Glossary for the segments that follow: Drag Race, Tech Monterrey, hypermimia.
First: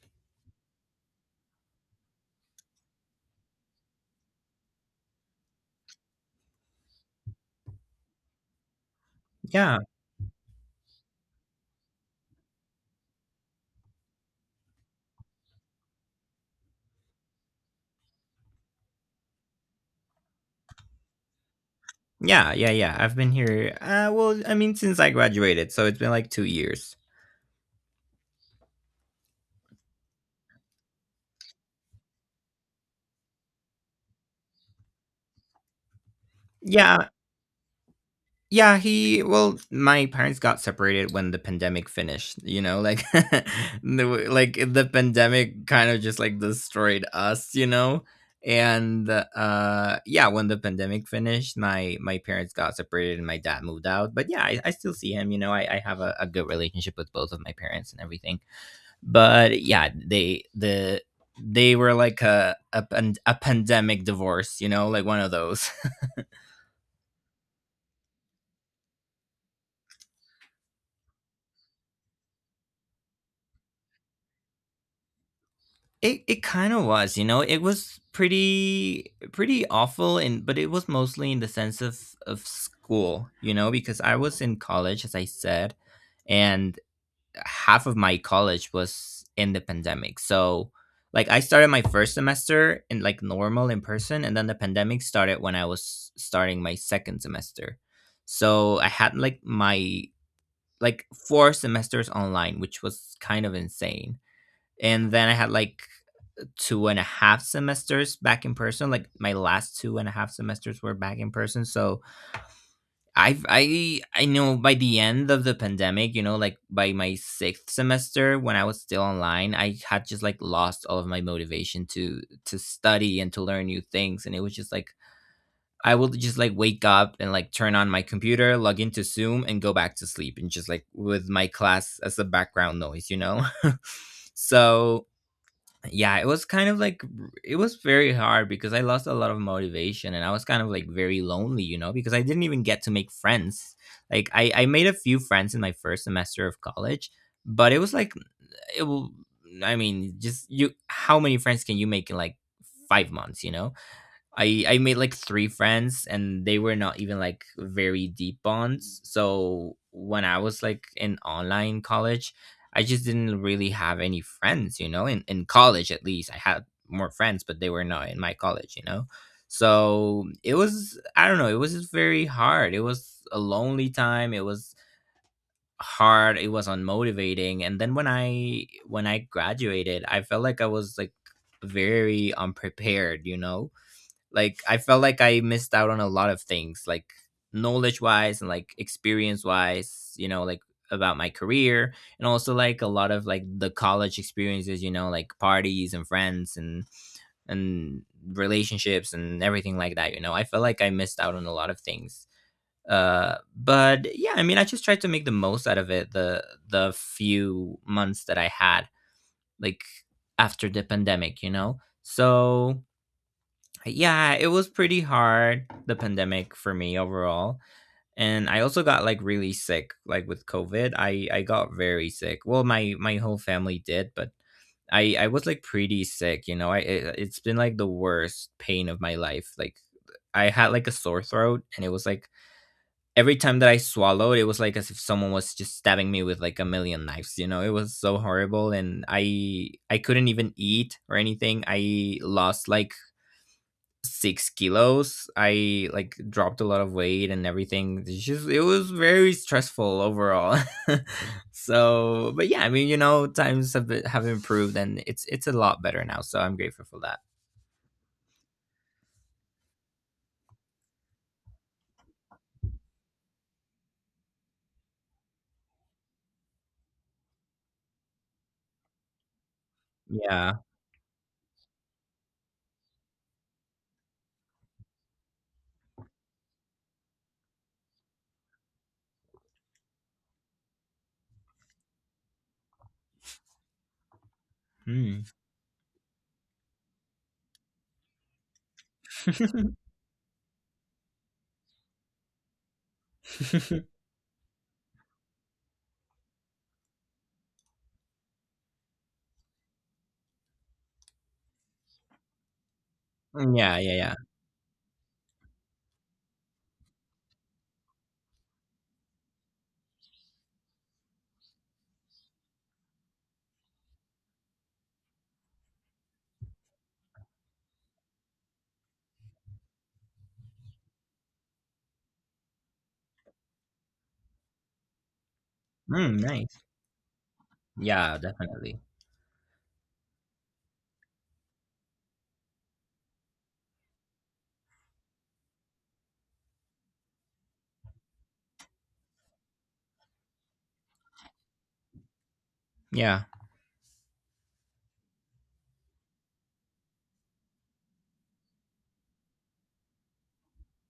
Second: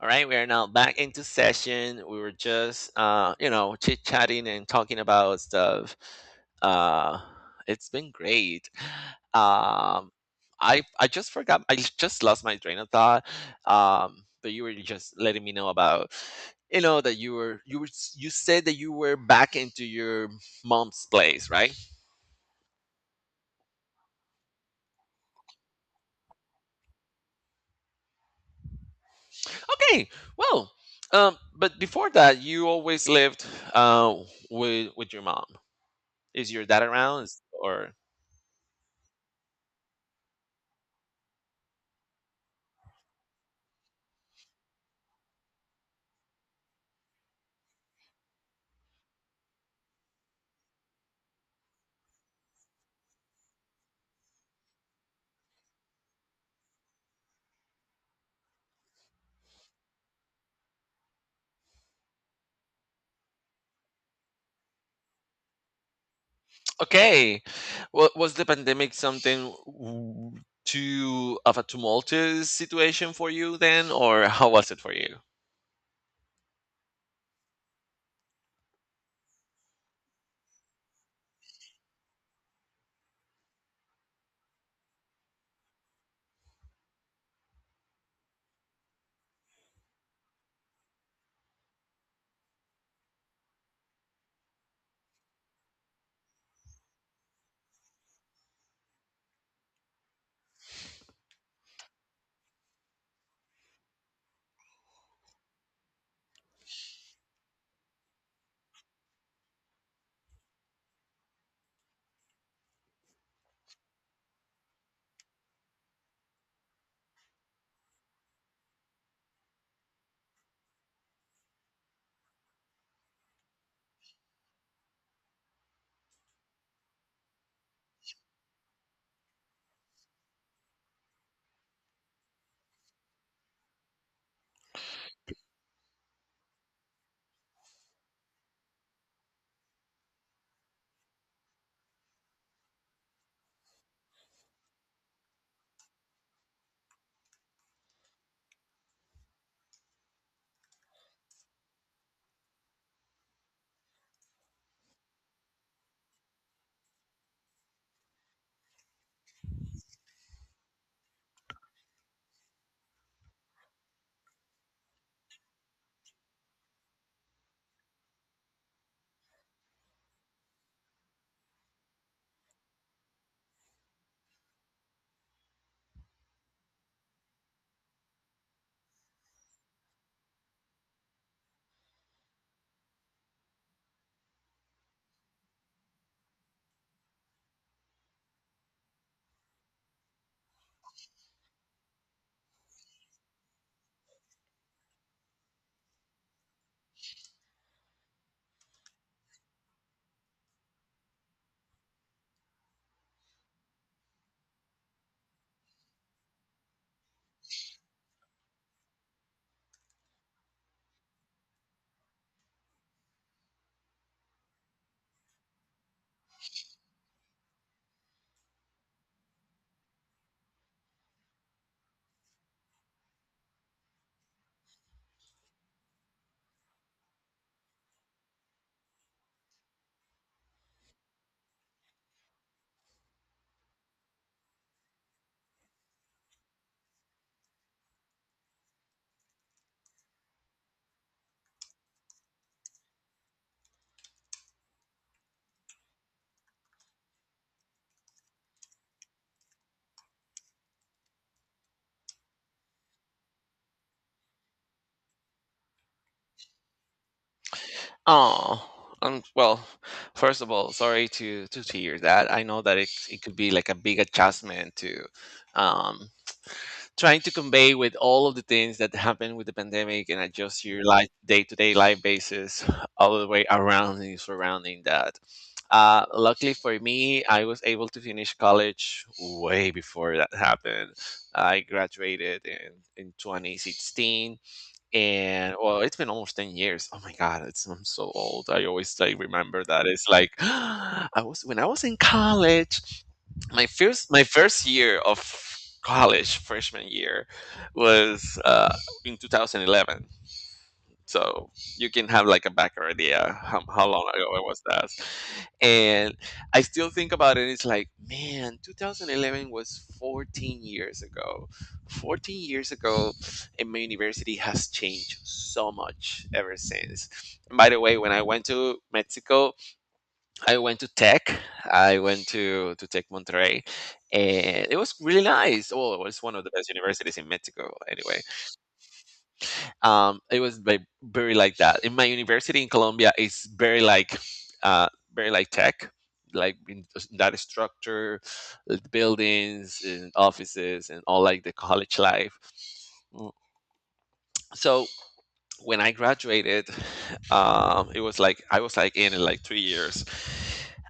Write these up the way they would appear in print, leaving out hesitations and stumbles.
All right, we are now back into session. We were just, chit chatting and talking about stuff. Uh, it's been great. Yeah. Um, I just forgot. I just lost my train of thought. But you were just letting me know about, that you said that you were back into your mom's place, right? Yeah, yeah, yeah. I've been here, well, I mean, since I graduated, so it's been, like, 2 years. Okay. Well, but before that, you always lived uh with your mom. Is your dad Yeah. around, Is- or? Yeah, he well, my parents got separated when the pandemic finished, you know, like, the w like, the pandemic kind of just, like, destroyed us, you know? And, yeah, when the pandemic finished, my parents got separated and my dad moved out, but, yeah, I still see him, you know? I have a good relationship with both of my parents and everything. But yeah, they the they were like a pandemic divorce, you know, like one of those. Okay. Well, was the pandemic too of a tumultuous situation for you then, or how was it for you? It kind of was, you know, it was pretty awful, and but it was mostly in the sense of school, you know, because I was in college, as I said, and half of my college was in the pandemic. So like I started my first semester in like normal in person, and then the pandemic started when I was starting my second semester. So I had like my like four semesters online, which was kind of insane. And then I had like two and a half semesters back in person. Like my last two and a half semesters were back in person. So I know by the end of the pandemic, you know, like by my sixth semester when I was still online, I had just like lost all of my motivation to study and to learn new things. And it was just like I would just like wake up and like turn on my computer, log into Zoom and go back to sleep and just like with my class as a background noise, you know? So yeah, it was kind of like it was very hard because I lost a lot of motivation, and I was kind of like very lonely, you know, because I didn't even get to make friends. Like I made a few friends in my first semester of college, but it was like it will I mean just you how many friends can you make in like 5 months, you know? I made like three friends, and they were not even like very deep bonds. So when I was like in online college, I just didn't really have any friends, you know, in college at least. I had more friends, but they were not in my college, you know. So it was, I don't know, it was just very hard. It was a lonely time. It was hard. It was unmotivating. And then when I graduated, I felt like I was like very unprepared, you know, like I felt like I missed out on a lot of things, like knowledge wise and like experience wise, you know, like about my career, and also like a lot of like the college experiences, you know, like parties and friends and relationships and everything like that, you know. I felt like I missed out on a lot of things. But yeah, I mean I just tried to make the most out of it the few months that I had like after the pandemic, you know. So yeah, it was pretty hard, the pandemic for me overall. And I also got like really sick, like with COVID. I got very sick. Well, my whole family did, but I was like pretty sick, you know. It's been like the worst pain of my life. Like I had like a sore throat, and it was like every time that I swallowed, it was like as if someone was just stabbing me with like a million knives, you know. It was so horrible, and I couldn't even eat or anything. I lost like 6 kilos. I like dropped a lot of weight and everything. It's just it was very stressful overall. So, but yeah, I mean, you know, times have improved, and it's a lot better now. So I'm grateful for that. Oh, well, first of all, sorry to hear that. I know that it could be like a big adjustment to um, trying to convey with all of the things that happened with the pandemic and Yeah. adjust your life day-to-day life basis all the way around and surrounding that. Luckily for me, I was able to finish college way before that happened. I graduated in 2016, Mm. and well, it's been almost 10 years. Oh my God, it's I'm so old. I always like remember that. It's like I was when I was in college, my first year of college, freshman year, was in 2011. So you can have like a back idea Yeah. Yeah. how long Yeah. ago it was that. And I still think about it. It's like, man, 2011 was 14 years ago. 14 years ago, and my university has changed so much ever since. And by the way, when I went to Mexico, I went to Tech. I went to Tech Monterrey. And it was really nice. Well, it Mm, was one of the nice. best universities in Mexico, Yeah. anyway. Definitely. It was like, very like that. In my university in Colombia, it's uh, very like tech, like in that structure, buildings and offices and all like the college life. Yeah. Mm. So when I graduated, it was like I was like in like 3 years.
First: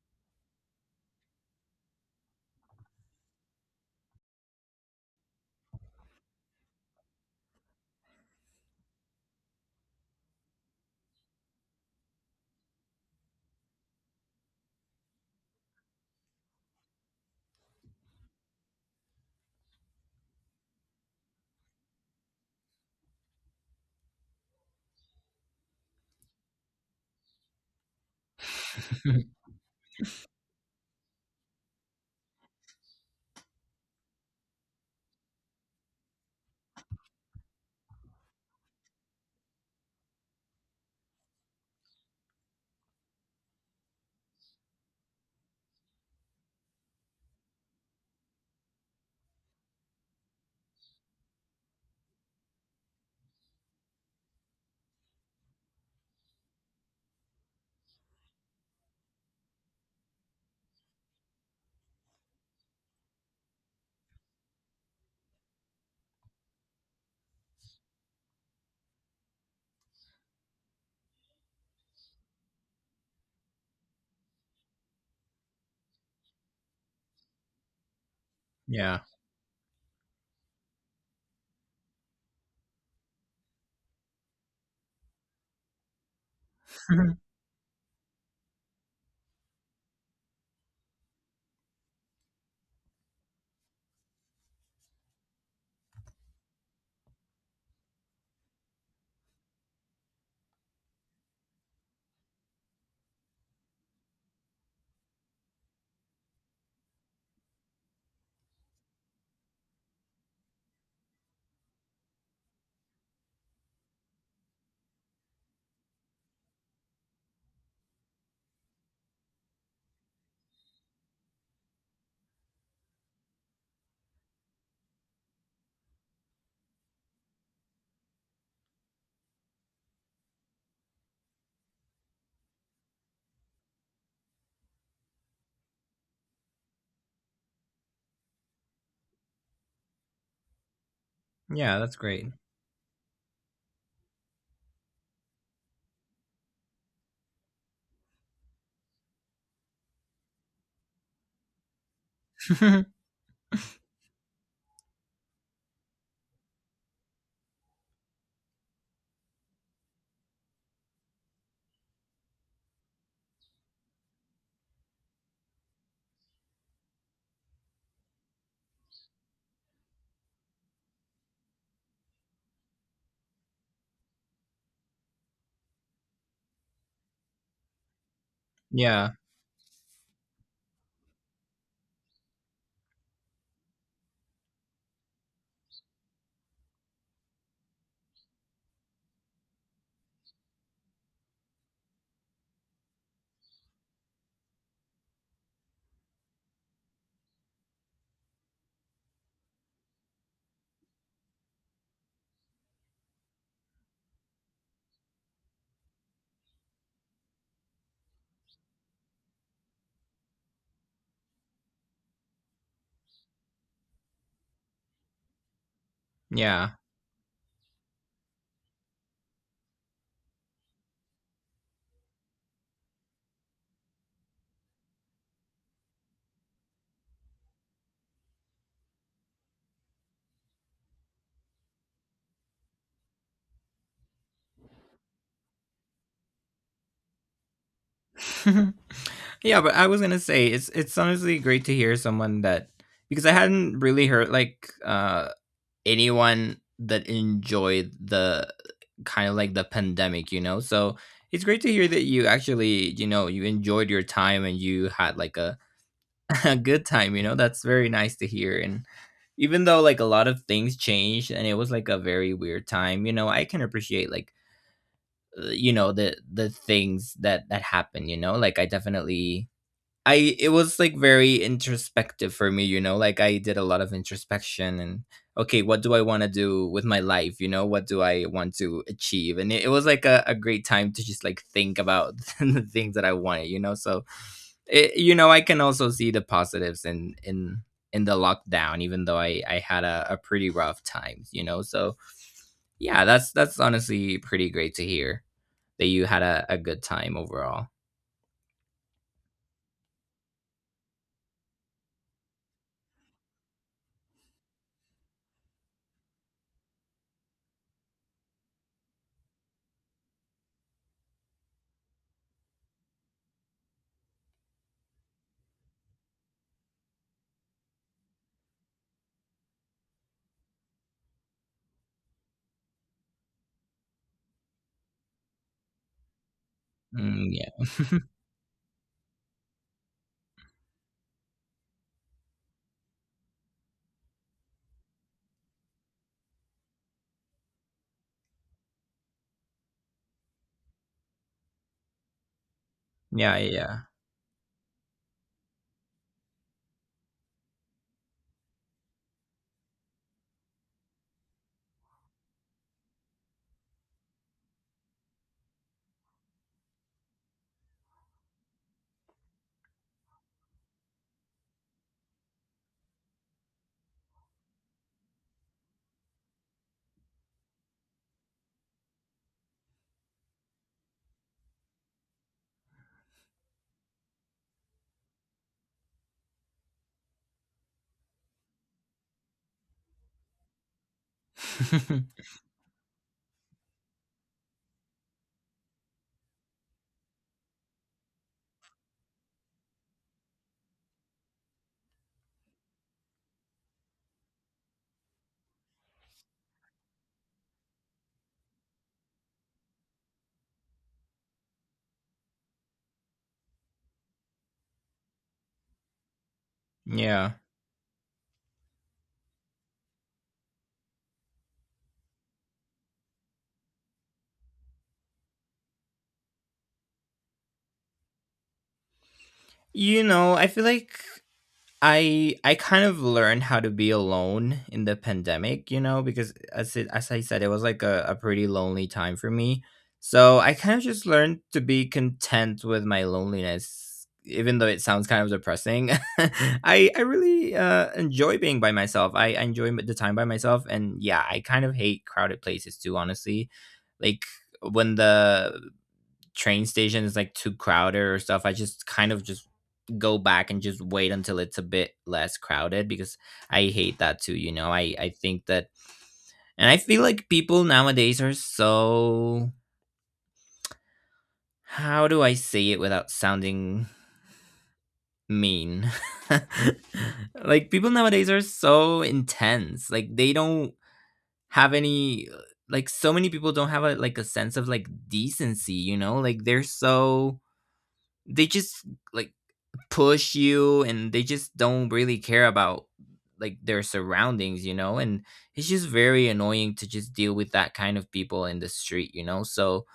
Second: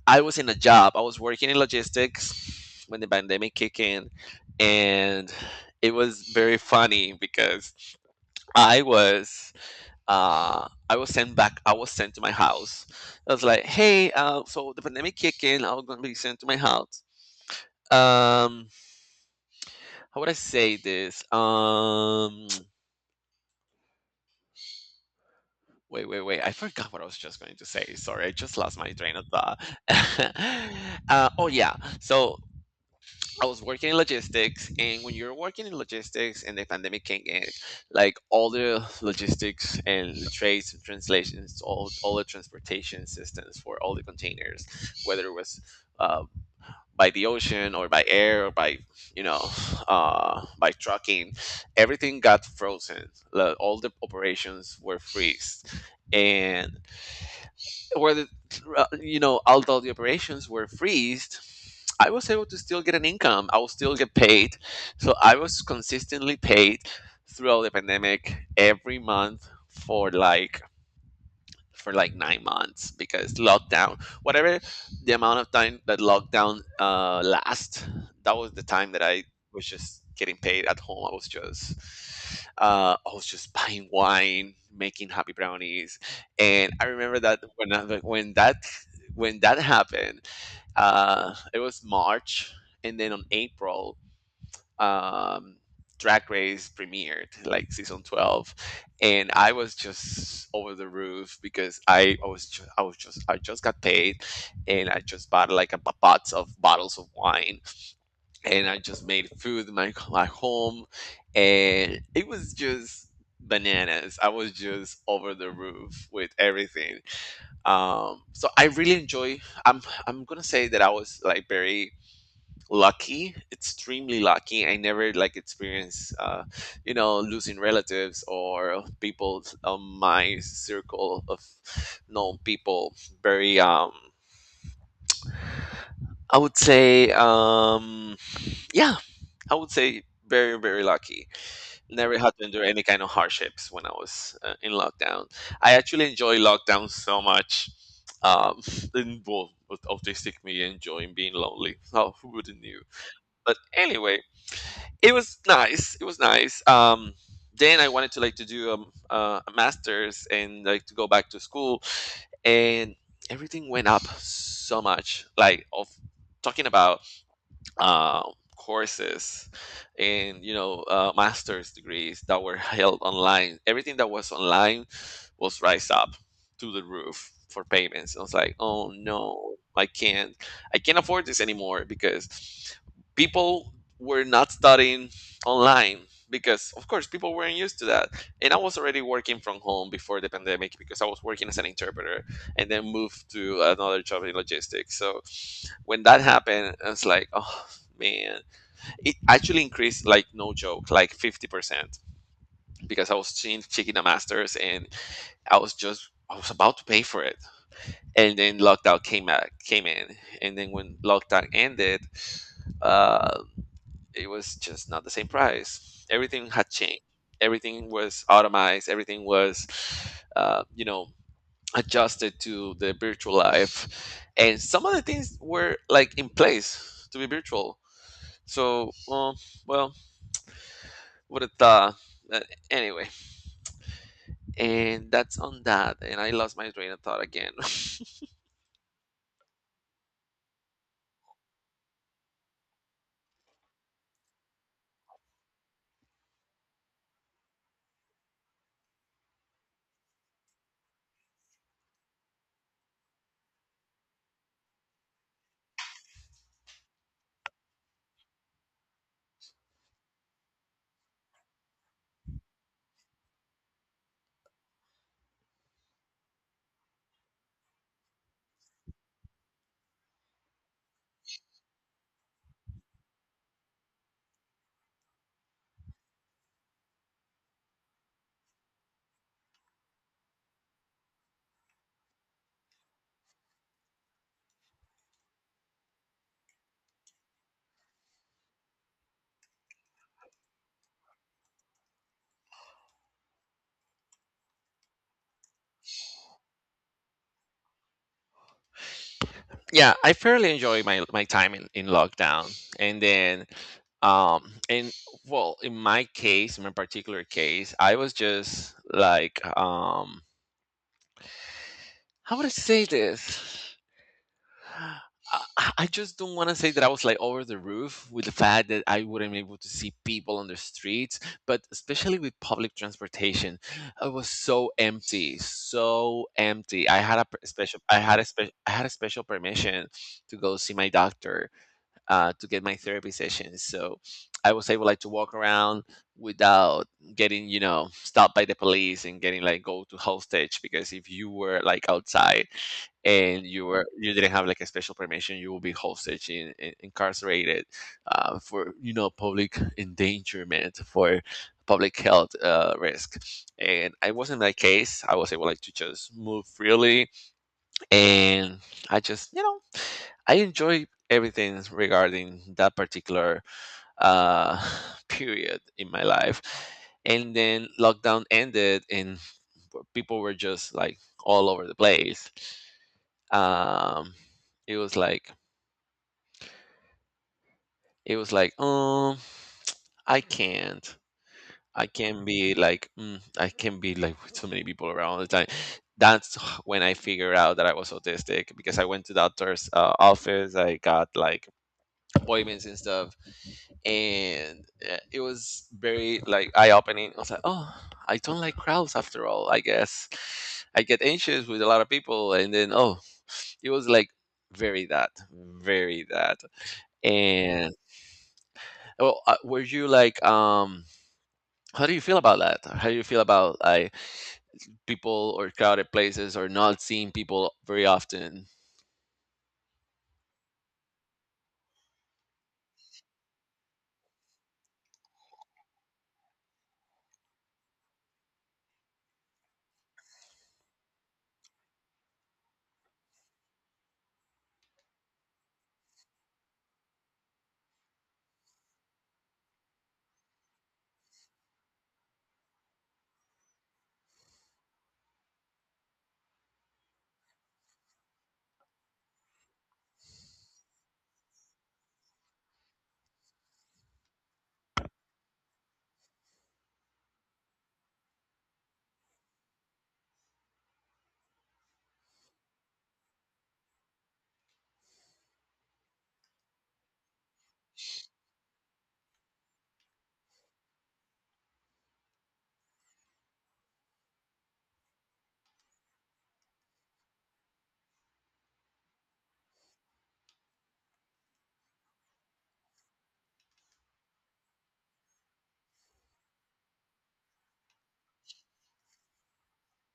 I was in a job. I was working in logistics when the pandemic kicked in, and it was very funny because I was I was sent back. I was sent to my house. I was like, hey, so the pandemic kicked in. I was gonna be sent to my house. Um, how would I say this? Wait. I forgot what I was just going to say. Sorry, I just lost my train of thought. Oh yeah. So I was working in logistics, and when you're working in logistics and the pandemic came in, like all the logistics and the trades and translations, all the transportation systems for all the containers, whether it was uh, by the ocean or by air or by, you know, by trucking, everything got frozen. Like, all the operations were freeze. And where the, you know although the operations were freezed, I was able to still get an income. I will still get paid. So I was consistently paid throughout the pandemic every month for like 9 months. Because lockdown, whatever the amount of time that lockdown lasts, that was the time Yeah. that I was just getting paid at home. I was just buying wine, making happy brownies, and I remember that when that when that happened, it was March, and then on April, um, Drag Race premiered, like season 12, and I was just over the roof because I just got paid, and I just bought like a box of bottles of wine, and I just made food in my home, and it was just bananas. I was just over the roof with everything. So I really enjoy. I'm I'm gonna say that I was like very lucky, extremely lucky. I never like experienced, you know, losing relatives or people on my circle of known people. Very I would say Yeah, I would say very, very lucky. Yeah. That's Never great. had to endure any kind of hardships when I was, in lockdown. I actually enjoy lockdown so much. um and, well, autistic me enjoying being lonely, how, who wouldn't you? But anyway, it was nice. It was nice. Then I wanted to like to do a master's and like to go back to school, and everything went up so much. Like of Talking about uh, courses and you know master's degrees that were held online. Everything that was online was rise up to the roof for payments. I was like, oh Yeah. no, I can't afford this anymore. Because people were not studying online, because of course people weren't used to that. And I was already working from home before the pandemic because I was working as an interpreter and then moved to another job in logistics. So when that happened, I was like, oh, man, it actually increased like no joke like 50%, because I was seeing taking the masters and I was about to pay for it, and then lockdown came in, and then when lockdown ended, uh, it was just not the same price. Everything had Yeah. changed. Everything was automized. Everything was, uh, you know adjusted to the virtual life, and some of the things were like in place to be virtual. So well What Uh, anyway, and that's on that. And I lost my train of thought again. Yeah, but I was gonna say, it's honestly great to hear someone that, because I hadn't really heard like anyone that enjoyed the kind of like the pandemic, you know. So it's great to hear that you actually, you know, you enjoyed your time and you had like a, a good time, you know. That's very nice to hear. And even though like a lot of things changed, and it was like a very weird time, you know, I can appreciate like you know, the things that happened, you know, like I definitely, I it was like very introspective for me, you know, like I did a lot of introspection, and okay, what do I want to do with my life? You know, what do I want to achieve? And it was like a great time to just like think about the things that I wanted, you know. So it, you know, I can also see the positives in the lockdown, even though I had a pretty rough time, you know. So yeah, that's honestly pretty great to hear that you had a good time overall. Yeah, I fairly enjoyed my time in lockdown. And then and Well, in my case, in my particular case, I was just like, how would I say this? I I just don't want to say that I was like over the roof with the fact that I wouldn't be able to see people on the streets, but especially with public transportation, it was so empty, so empty. I had a Mm, per- yeah. special, I had a special, I had a special permission to go see my doctor, to get my therapy session. So I was able like to walk around without getting, you know, stopped by the police and getting like go to hostage, because if you were like outside Yeah, and yeah. You didn't have like a special permission, you will be hostage incarcerated, for you know public endangerment, for public health risk. And I was in that case. I was able like to just move freely, and I just you know I enjoy everything regarding that particular uh, period in my life. And then lockdown ended, and people were just like all over the place. Um it was like it was like i can't I can't be like, mm, I can't be like with so many people around all the time. That's when I figured out that I was autistic, because I went to the doctor's office. I got like appointments and stuff. And it was very like eye-opening. I was like, oh, I don't like crowds after all, I guess. I get anxious with a lot of people. And then, oh, it was like very that. Yeah. And well, were you like, how do you feel about that? How do you feel about like people or crowded places or not seeing people very often? You know, I feel like I kind of learned how to be alone in the pandemic, you know, because as I said, it was like a pretty lonely time for me. So I kind of just learned to be content with my loneliness, even though it sounds kind of depressing. I really enjoy being by myself. I enjoy the time by myself, and yeah, I kind of hate crowded places too, honestly. Like when the train stations like too crowded or stuff, I just kind of just go back and just wait until it's a bit less crowded, because I hate that too, you know. I think that, and I feel like people nowadays are so, how do I say it without sounding mean? Like people nowadays are so intense. Like they don't have any, like, so many people don't have a, like, a sense of like decency, you know? Like they're so, they just like push you, and they just don't really care about like their surroundings, you know. And it's just very annoying to just deal with that kind of people in the street, you know. So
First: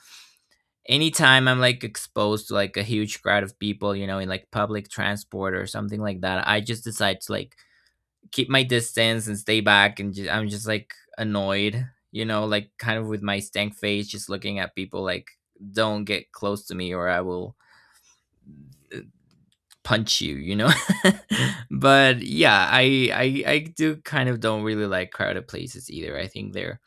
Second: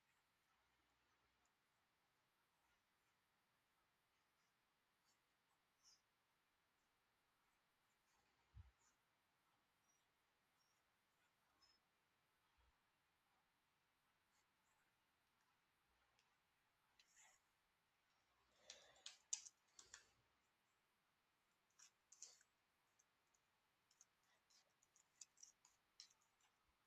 anytime I'm like exposed to like a huge crowd of people, you know, in like public transport or something like that, I just decide to like keep my distance and stay back, and just, I'm just like annoyed, you know, like kind of with my stank face just looking at people like, don't get close to me or I will punch you, you know? But yeah, I do kind of don't really like crowded places either. I think they're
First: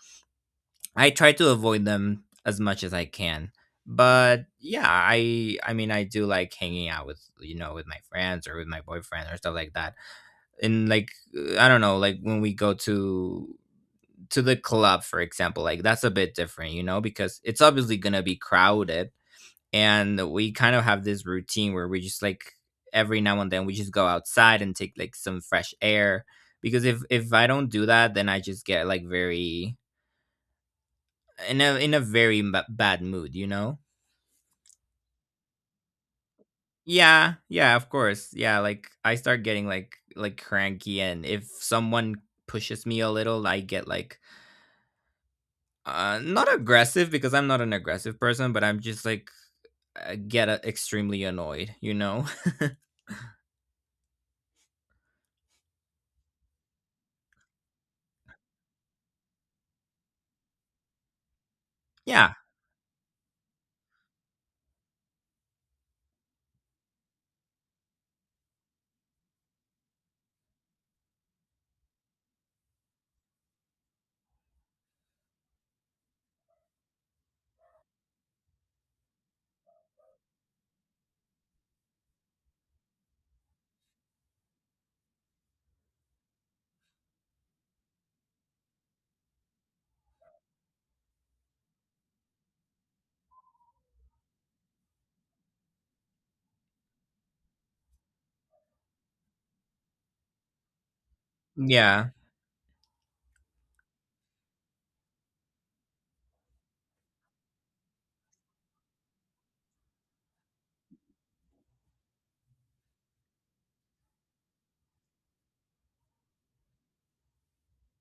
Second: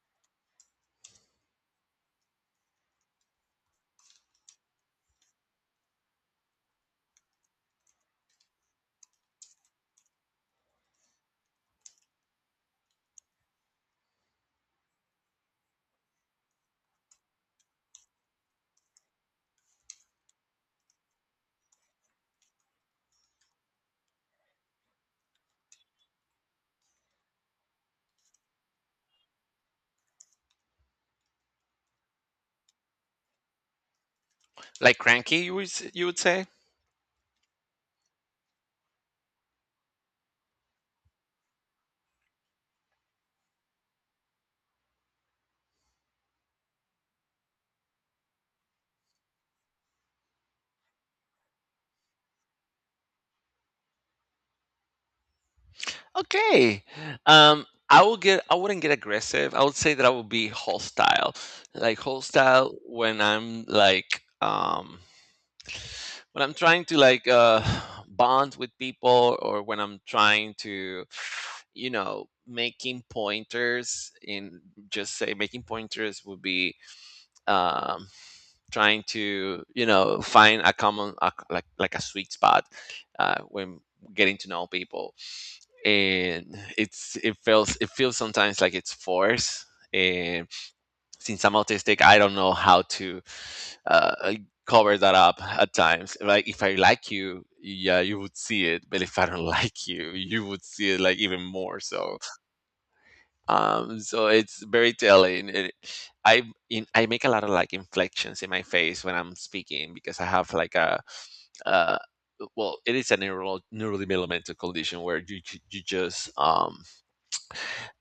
I try to avoid them as much as I can. But yeah, I mean I do like hanging out with, you know, with my friends or with my boyfriend or stuff like that. And like I don't know, like when we go to the club for example, like that's a bit different, you know, because it's obviously going to be crowded, and we kind of have this routine where we just like every now and then we just go outside and take like some fresh air, because if I don't do that then I just get like very in a very bad mood, you know? Like cranky, you would say? Yeah, yeah, of course. Yeah, like I start getting like cranky, and if someone pushes me a little, I get like not aggressive because I'm not an aggressive person, but I'm just like get extremely annoyed, you know? Okay. I will get. I wouldn't get aggressive. I would say that I would be hostile, like Yeah. hostile when I'm like, when I'm trying to like, bond with people, or when I'm trying to, you know, making pointers in, just say making pointers would be, um, trying to you know find a like a sweet spot when getting to know people, and it's, it feels, it feels sometimes like it's forced. Since I'm autistic, I don't know how to, uh, cover that up at times. Like if I like you, yeah, you would see it, but if I don't like you would see it like even more Yeah. so. So it's very telling. I I make a lot of like inflections in my face when I'm speaking, because I have like a uh, well, it is a neural neurodevelopmental condition where you just um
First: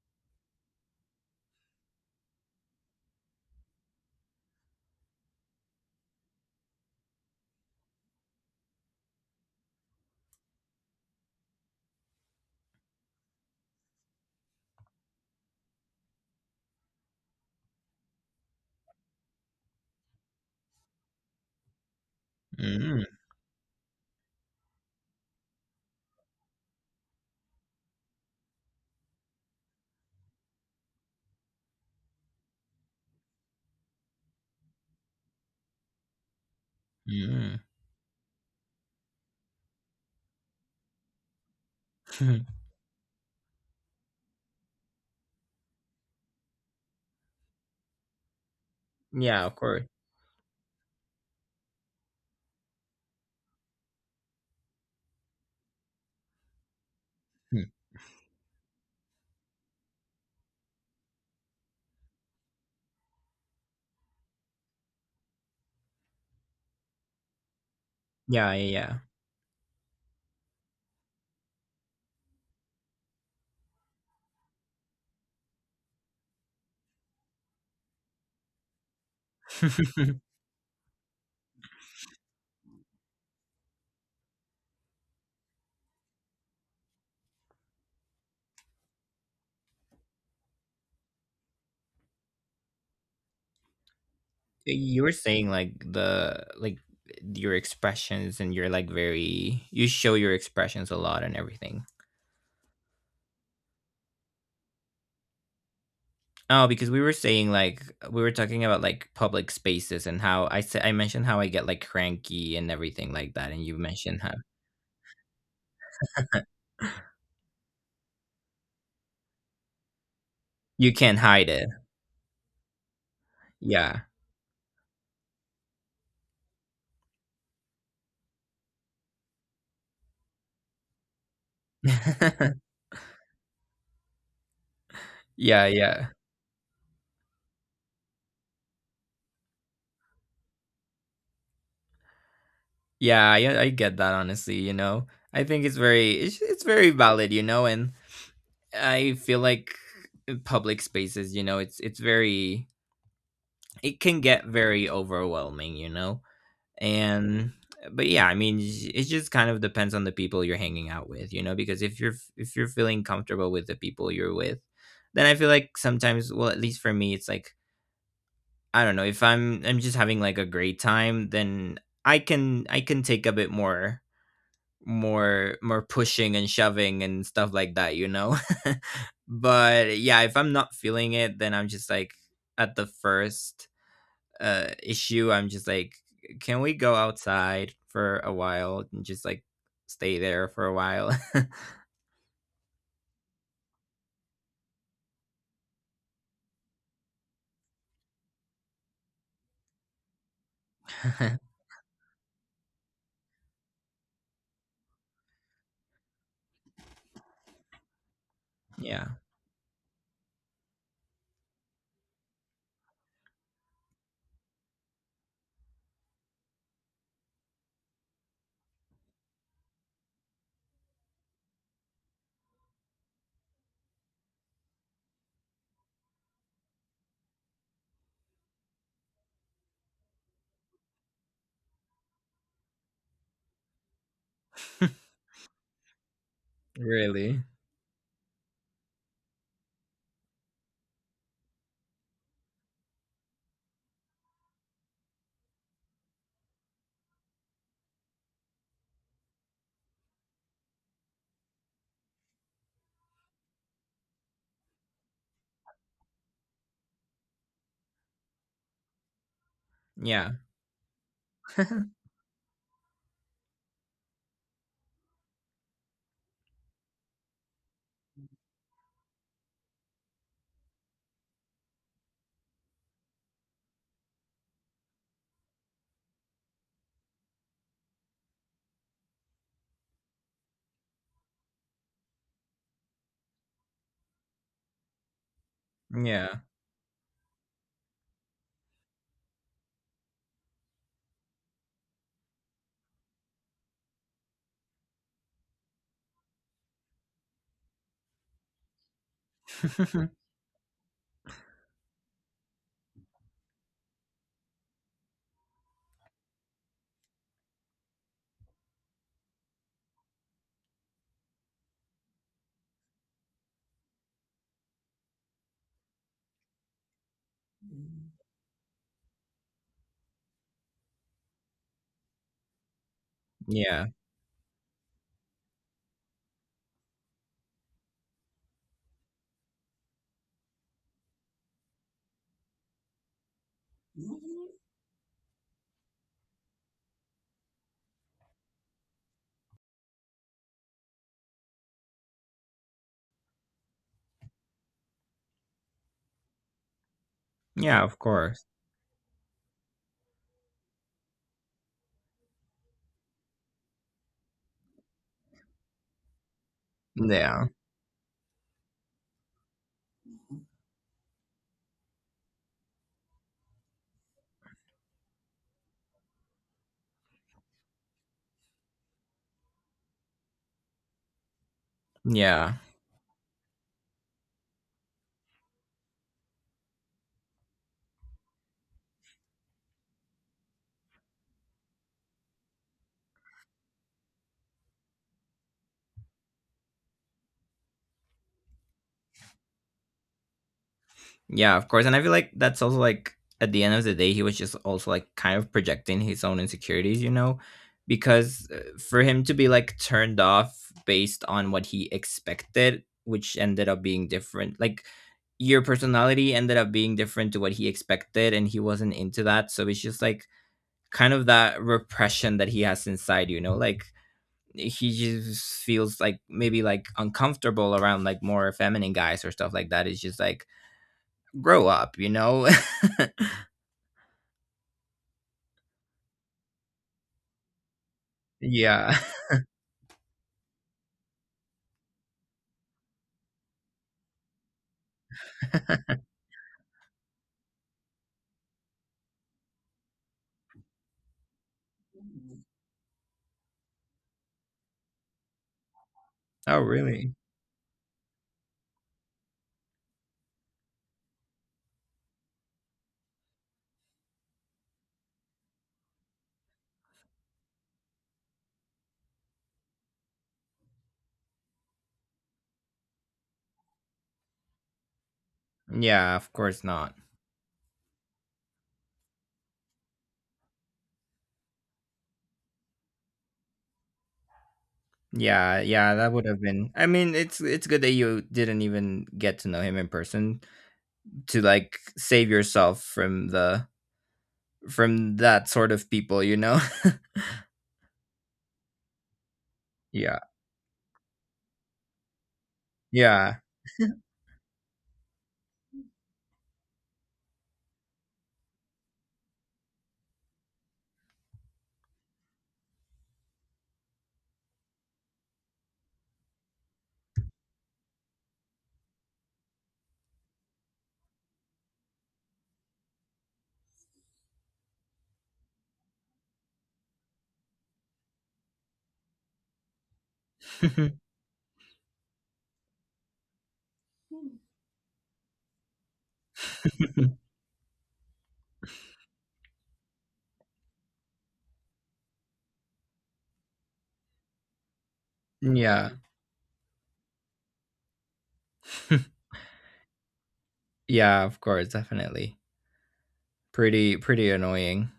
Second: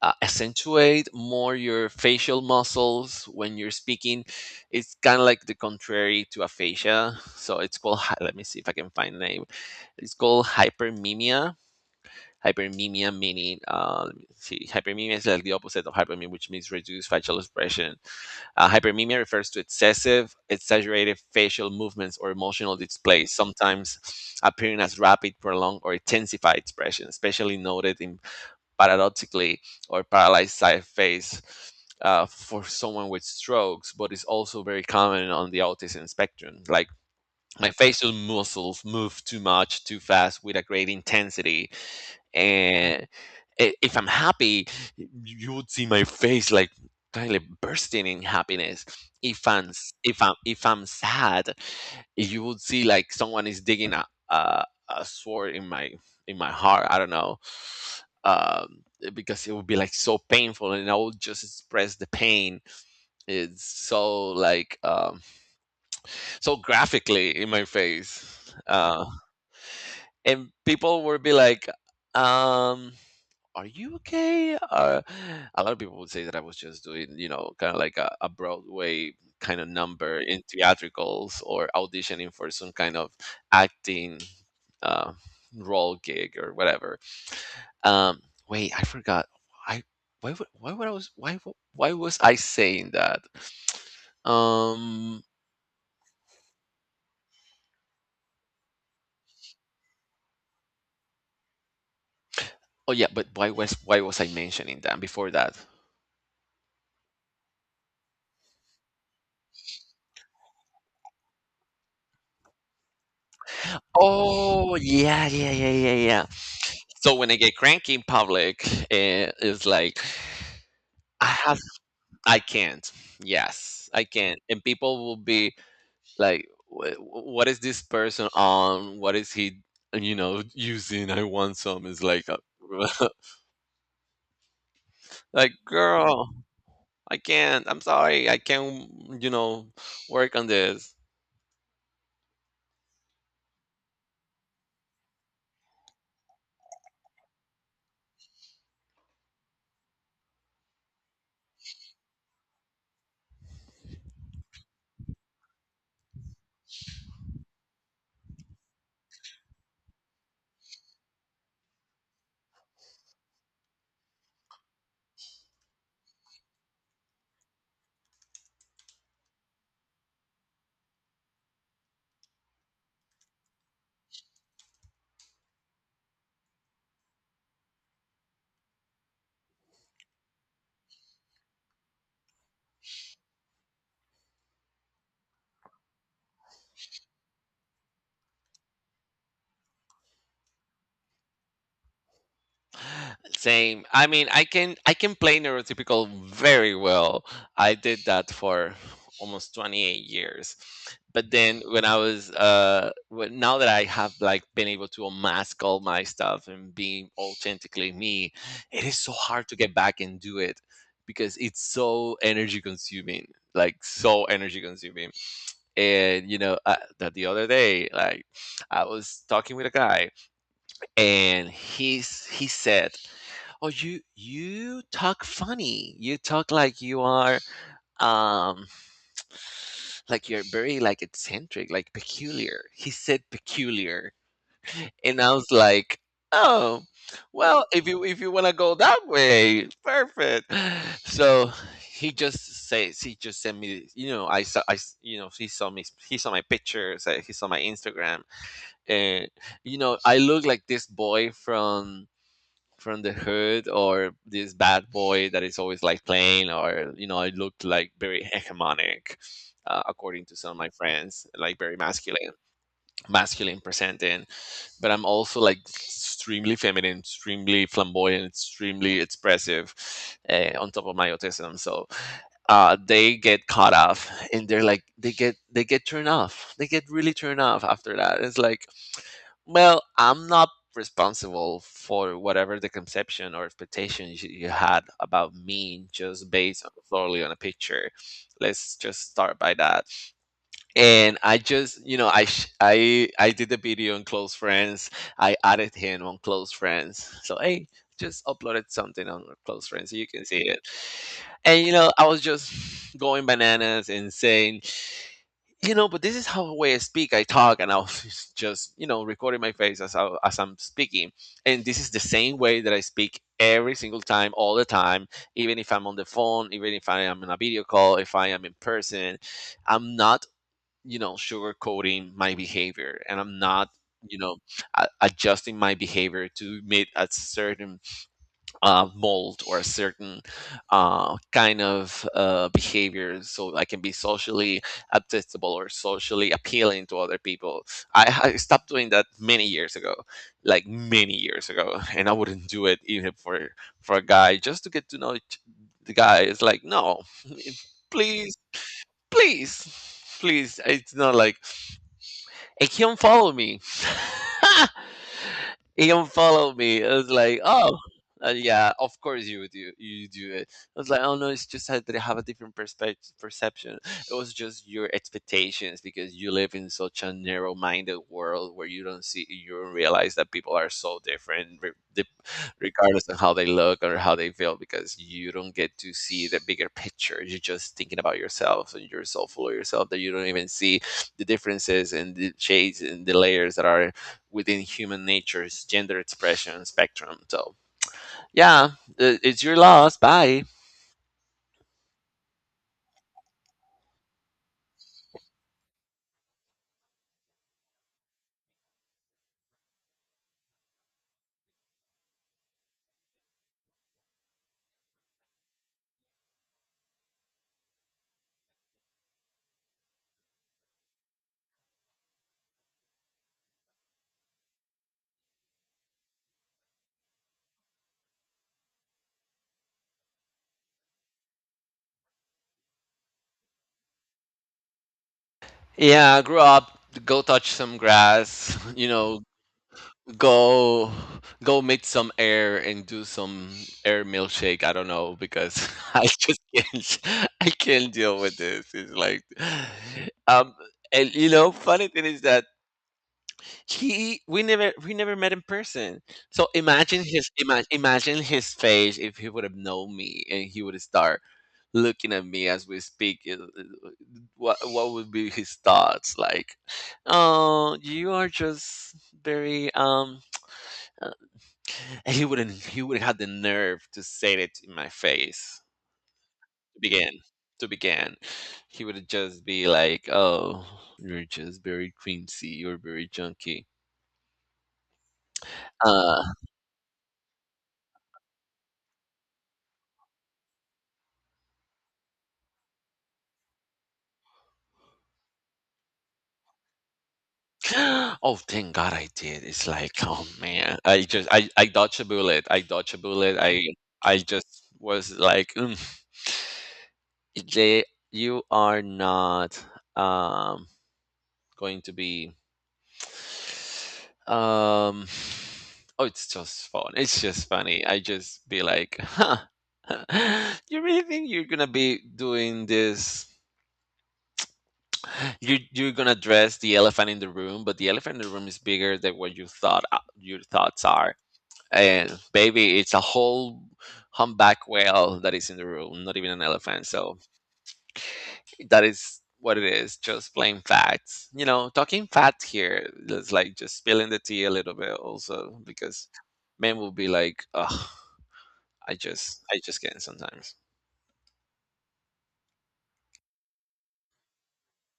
uh, accentuate more your facial muscles when you're speaking. It's kind of like the contrary to aphasia. So it's called, hy- let me see if I can find name. It's called hypermimia. Hypermimia meaning, let me see, hypermimia is like the opposite of hypermimia, which means reduced facial expression. Hypermimia refers to excessive, exaggerated facial movements or emotional Mm-hmm. displays, sometimes appearing as rapid, prolonged, or intensified expression, especially noted in paradoxically or paralyzed side face, for someone with strokes, but it's also very common on the autism spectrum. Like Mm-hmm. my facial muscles move too much, too fast, with a great intensity, Mhm. and if I'm happy, you would see my face like kind of bursting in happiness. Yeah, If of I'm course. s- if I'm sad, you would see like someone is digging a a sword in my heart. I don't know, Hmm. um, because it would be like so painful, and I would just express the pain. It's so like so graphically in my face, Yeah, yeah, and people would be like, um are you okay? A lot of people would say that I was just doing, you know, kind of like a Broadway kind of yeah. number in theatricals or auditioning for some kind of acting, uh, role gig or whatever. Um, Wait, I forgot. I why would I was why w- why was I saying that? You were Um, saying like the like your expressions, and you're like very, you show your expressions a lot and everything. oh yeah, but why was I mentioning that before that? Oh, because we were saying like we were talking about like public spaces, and how I mentioned how I get like cranky and everything like that, and you mentioned how Oh yeah, yeah, yeah, yeah, yeah. So when I get cranky in public, it's like you can't I hide have it. I can't. Yes, Yeah. I can't. And people will be like, "Wh- What is this person on? What is he, you know, using? I want some." It's like, like, Yeah, yeah. girl, I can't. I'm sorry, I can't. You know, work on this. Yeah, I get that honestly, you know. I think it's very valid, you know, and I feel like public spaces, you know, it can get very overwhelming, you know. And but yeah, I mean, it just kind of depends on the people you're hanging out with, you know, because if you're feeling comfortable with the people you're with, then I feel like sometimes, well, at least for me, it's like I don't know, if I'm just having like a great time, then I can take a bit more pushing and shoving and stuff like that, you know? But yeah, if I'm not feeling it, then I'm just like at the first issue, I'm just like, can we go outside for a while and just like stay there for a while? Same. I mean, I can play neurotypical very well. I did that for almost 28 years. But then when now that I have like been able to unmask all my stuff and be authentically me, it is Yeah. so hard to get back and do it because it's so energy consuming. Like so energy consuming. And you know, that the other day like I was talking with a guy and he said, oh, you talk funny, you talk like you are, um like you're very like eccentric, like peculiar, he said peculiar. And I was like, oh, Really? well, if you want to go that way, perfect. So he just sent me, you know, I saw I s- you know, he saw me, he saw my pictures, he saw my Instagram. And you know, I look like this boy from the hood, or this bad boy that is always like playing, or you know, it looked like very hegemonic, according Yeah. to some of my friends, like very masculine, masculine presenting. But I'm also like extremely feminine, extremely flamboyant, extremely expressive, on top of my autism. So they get caught off and they're like they get turned off, they get really turned off after that. It's like, well, I'm not responsible for whatever the conception or expectations you had about me, just Yeah. based on, solely on a picture. Let's just start by that. And I just, you know, I sh- I did the video on close friends. I added him on close friends. So hey, just uploaded something on close friends so you can see it. And you know, I was just going bananas and saying, you know, but this is how way I speak, I talk, and I'll just, you know, recording my face as, as I'm speaking. And this is the same way that I speak every single time, all the time, even if I'm on the phone, even if I am in a video call, if I am in person. I'm not, you know, sugarcoating my behavior, and I'm not, Yeah. you know, adjusting my behavior to meet a certain, mold, or a certain, kind of, behavior so I can be socially acceptable or socially appealing to other people. I stopped doing that many years ago, like many years ago, and I wouldn't do it even for a guy just to get to know the guy. It's like, no, Yeah, of please, course. please, please. It's not like it he unfollowed me. He unfollowed me. I was like, Yeah. oh, yeah, of course you would do you do it. I was like, oh no, it's just that they have a different perspective perception. It was just your expectations because you live in such a narrow-minded world where you don't realize that people are so different, Yeah. regardless of how they look or how they feel, because you don't get to see the bigger picture. You're just thinking about yourself, and you're so full of yourself that you don't even see the differences and the shades and the layers that are within human nature's gender expression spectrum. So, yeah, it's your loss. Bye. Yeah, of course. And I feel like that's also like at the end of the day, he was just also like kind of projecting his own insecurities, you know, because for him to be like turned off based on what he expected, which ended up being different, like your personality ended up being different to what he expected, and he wasn't into that. So it's just like kind of that repression that he has inside, you know, like he just feels like maybe like uncomfortable around like more feminine guys or stuff like that. It's just like grow up, you know? Yeah, grow up, go touch some grass, you Yeah. know, go meet some air and do some air milkshake. I don't know because I just can't I can't deal with this. It's like, um and you know, funny thing is that He we never met in person. So Oh, imagine really? his imagine his face if he would have known me and he would start looking at me as we speak. What would be his thoughts like? Oh, you are just very uh," And he wouldn't have the nerve to say it in my face Yeah, of course to not. begin to begin. He would just be like, "Oh, you're just very creamsy. You're very junky." Yeah, yeah, that Uh, would have been. I mean, it's good that you didn't even get to know him in person to like save yourself from the from that sort of people, you know? Oh, thank God I did. It's like, Yeah. oh man, I I dodged a bullet. I dodged a bullet. Yeah. I just was like, mm, they you are not, um going to be, um oh, it's just fun. It's just funny. I just be like, huh. You really think you're gonna be doing this, you're gonna address the elephant in the room, but the elephant in the room is bigger than what you thought, your thoughts are. And baby, it's a whole humpback whale that is in the room, not even an elephant. So that is what it is. Just plain facts. You know, talking facts here. It's like just spilling the tea a little bit, also Yeah. because men will be like, "Ugh, I just can't sometimes." Yeah, of course, definitely. Pretty annoying.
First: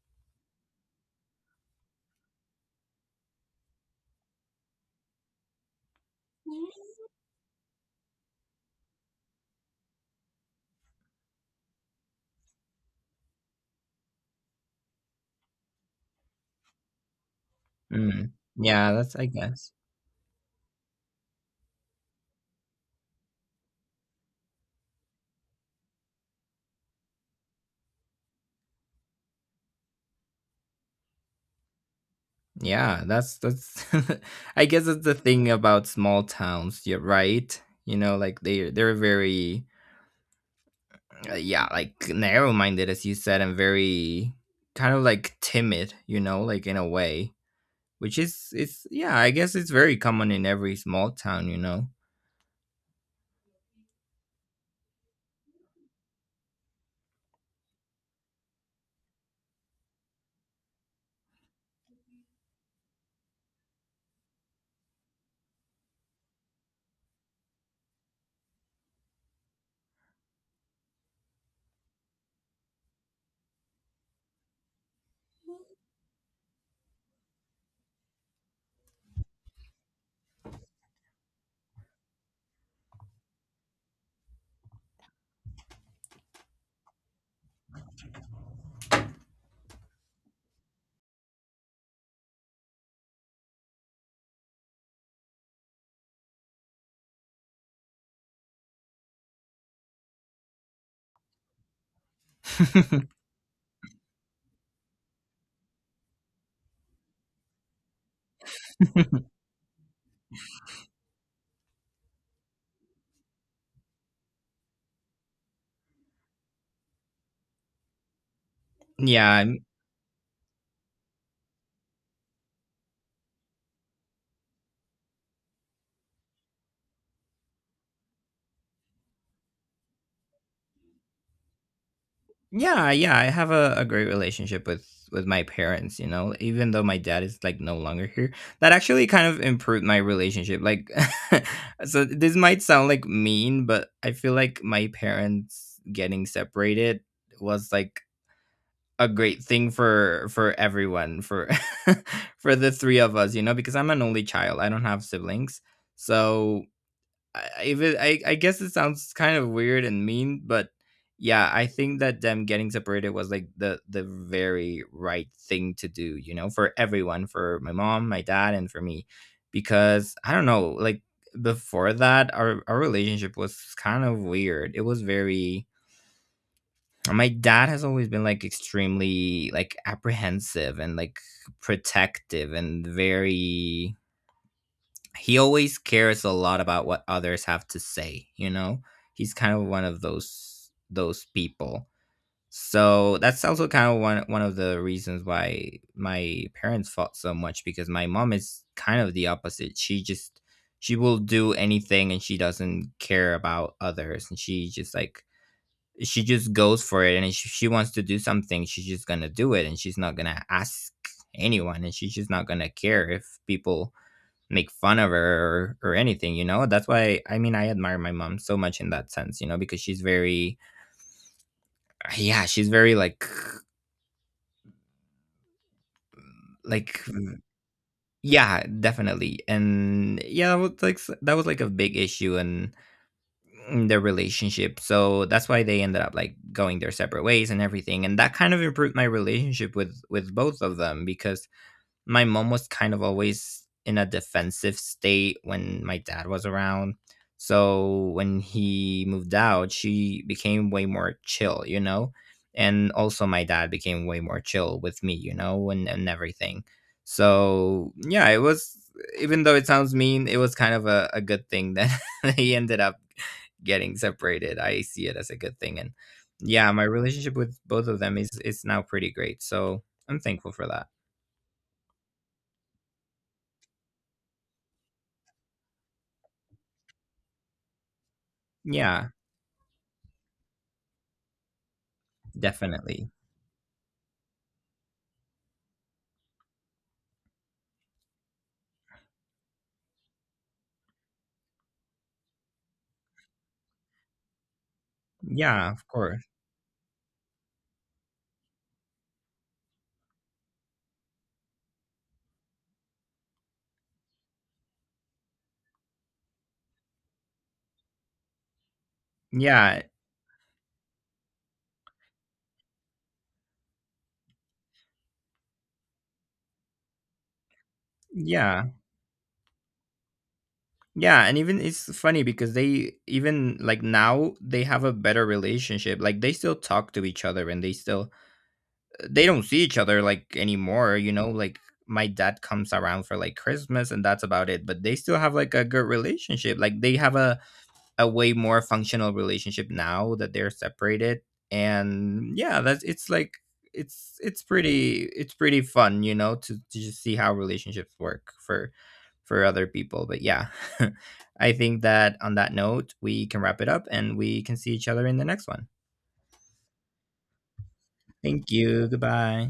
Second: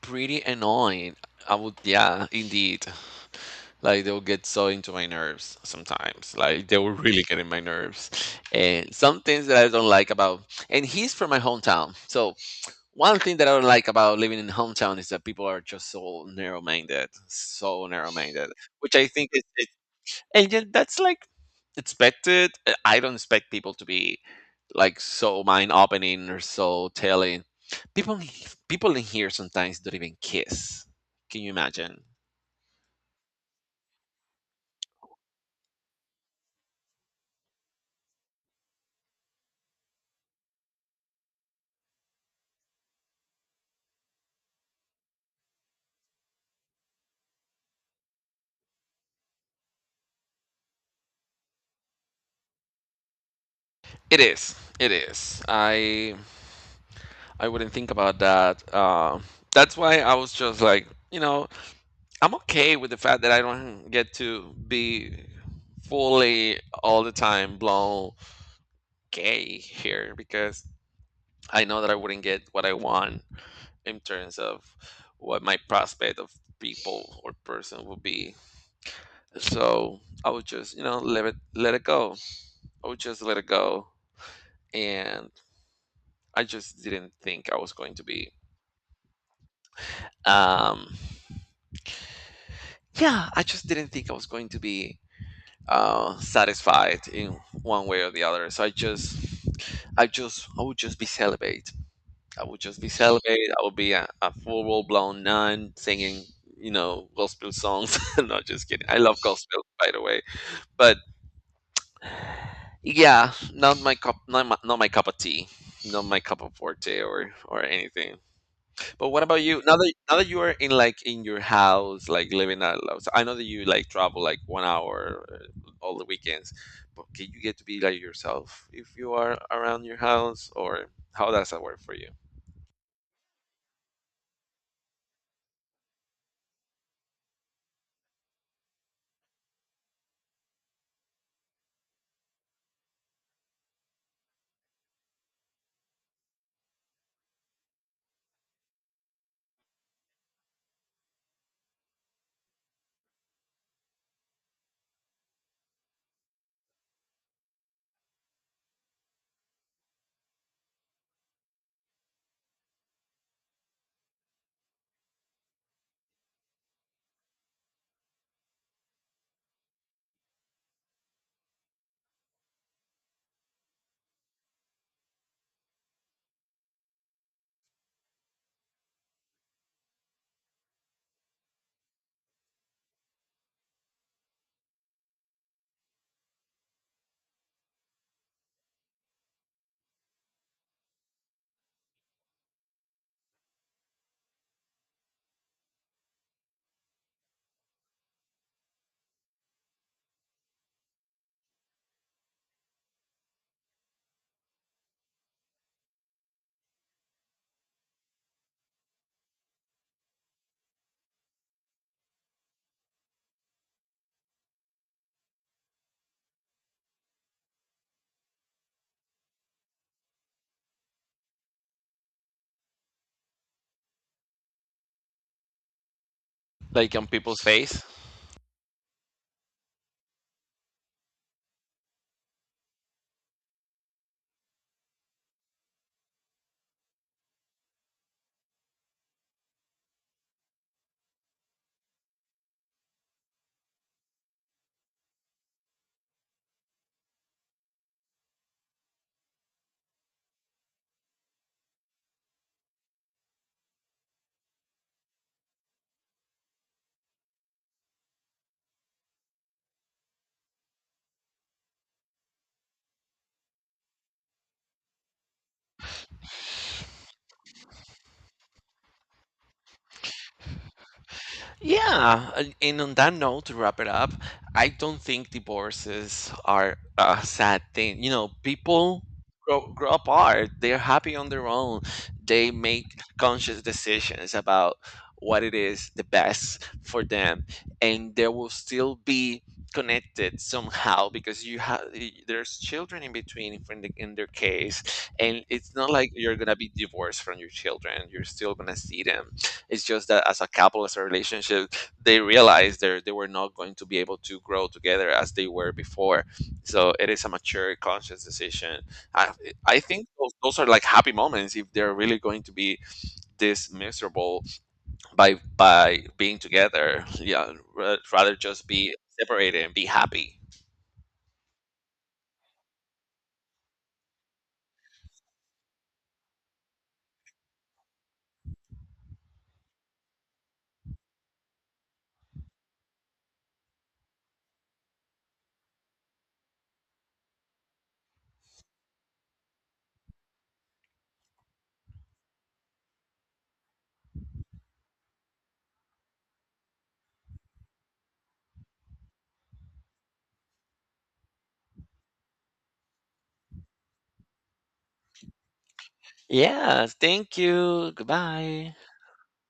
Pretty annoying. I would, yeah, indeed. Like they'll get so into my nerves sometimes. Like they will really get in my nerves. And some things that I don't like about, and he's from my hometown. So one thing that I don't like about living in hometown is that people are just so narrow minded. So narrow Mm. minded. Yeah, Which I that's I think is it, guess. and yet that's like expected. I don't expect people to be like so mind opening or so telling. People in- People in here sometimes don't even kiss. Can you imagine? Yeah, that's I guess that's the thing about small towns, you're right. You know, like they're very yeah, like narrow-minded as you said and very kind of like timid, you know, like in a way, which is it's yeah, I guess it's very common in every small town, you know. It is. It is. I wouldn't think about that. That's why I was just like, you know, I'm okay with the fact that I don't get to be fully all the time blown gay here, because I know that I wouldn't get what I want in terms of what my prospect of people or person would be. So I would just, you know, let it go. I would just let it go, and I just didn't think I was going to be, um, yeah, I just didn't think I was going to be, satisfied in one way or the other. So I would just be celibate. I would just be celibate. I would be a full blown nun singing, you know, gospel songs. No, just kidding. I love gospel, by the way. But yeah, not my cup, not my cup of tea, not my cup of forte or anything. But what Yeah, about I. you? Now that now that you are in like in your house, like living out loud. So I know that you like travel like 1 hour, all the weekends, but can you get to be like yourself if you are around your house, or how does that work for you? Yeah, yeah, I have a great relationship with my parents, you know, even though my dad is like no longer here. That actually kind of improved my relationship. Like so this might sound like mean, but I feel like my parents getting separated was like a great thing for everyone, for for the three of us, you know, because I'm an only child. I don't have siblings. So I, if it, I guess it sounds kind of weird and mean, but yeah, I think that them getting separated was like the very right thing to do, you know, for everyone, for my mom, my dad, and for me, because I don't know, like before that, our relationship was kind of weird. It was very. My dad has always been like extremely like apprehensive and like protective and very he always cares a lot about what others have to say, you know, he's kind of one of those people. So that's also kind of one of the reasons why my parents fought so much, because my mom is kind of the opposite. She just she will do anything and she doesn't care about others and she just like she just goes for it, and if she wants to do something she's just gonna do it, and she's not gonna ask anyone, and she's just not gonna care if people make fun of her, or anything, you know? That's why, I mean, I admire my mom so much in that sense, you know, because she's very yeah, she's very Like like on people's face? yeah, definitely. And yeah, that was like that was like a big issue in their relationship. So that's why they ended up like going their separate ways and everything. And that kind of improved my relationship with both of them because my mom was kind of always in a defensive state when my dad was around. So when he moved out, she became way more chill, you know? And also my dad became way more chill with me, you know, and everything. So yeah, it was even though it sounds mean, it was kind of a good thing that he ended up getting separated. I see it as a good thing. And yeah, my relationship with both of them is now pretty great. So I'm thankful for that. Yeah, and on that note, to wrap it up, I don't think divorces are a sad thing. You know, people Yeah. grow, grow apart, they're happy on their own, they make Definitely. conscious decisions about what it is the best for them, and they will still be connected somehow because you have there's children in between in their case, and Yeah, it's of not like course. you're gonna be divorced from your children, you're still gonna see them. It's just that as a couple, as a relationship, they realized they were not going to be able to grow together as they were before. So it is a mature, conscious decision. I I Yeah. think those are like happy moments if they're really going to be this miserable by being together. Yeah, rather just Yeah. be separated and be happy. Yeah, and even it's funny because they even like now they have a better relationship. Like they still talk to each other and they still they don't see each other like anymore, you know, like my dad comes around for like Christmas and that's about it, but they still have like a good relationship. Like they have a way more functional relationship now that they're separated, and yeah that's it's like it's pretty fun, you know, to just see how relationships work for other people, but yeah I think that on that note we can wrap it up and we can see each other in the next one. Yeah. Thank you. Thank Goodbye. you. Goodbye.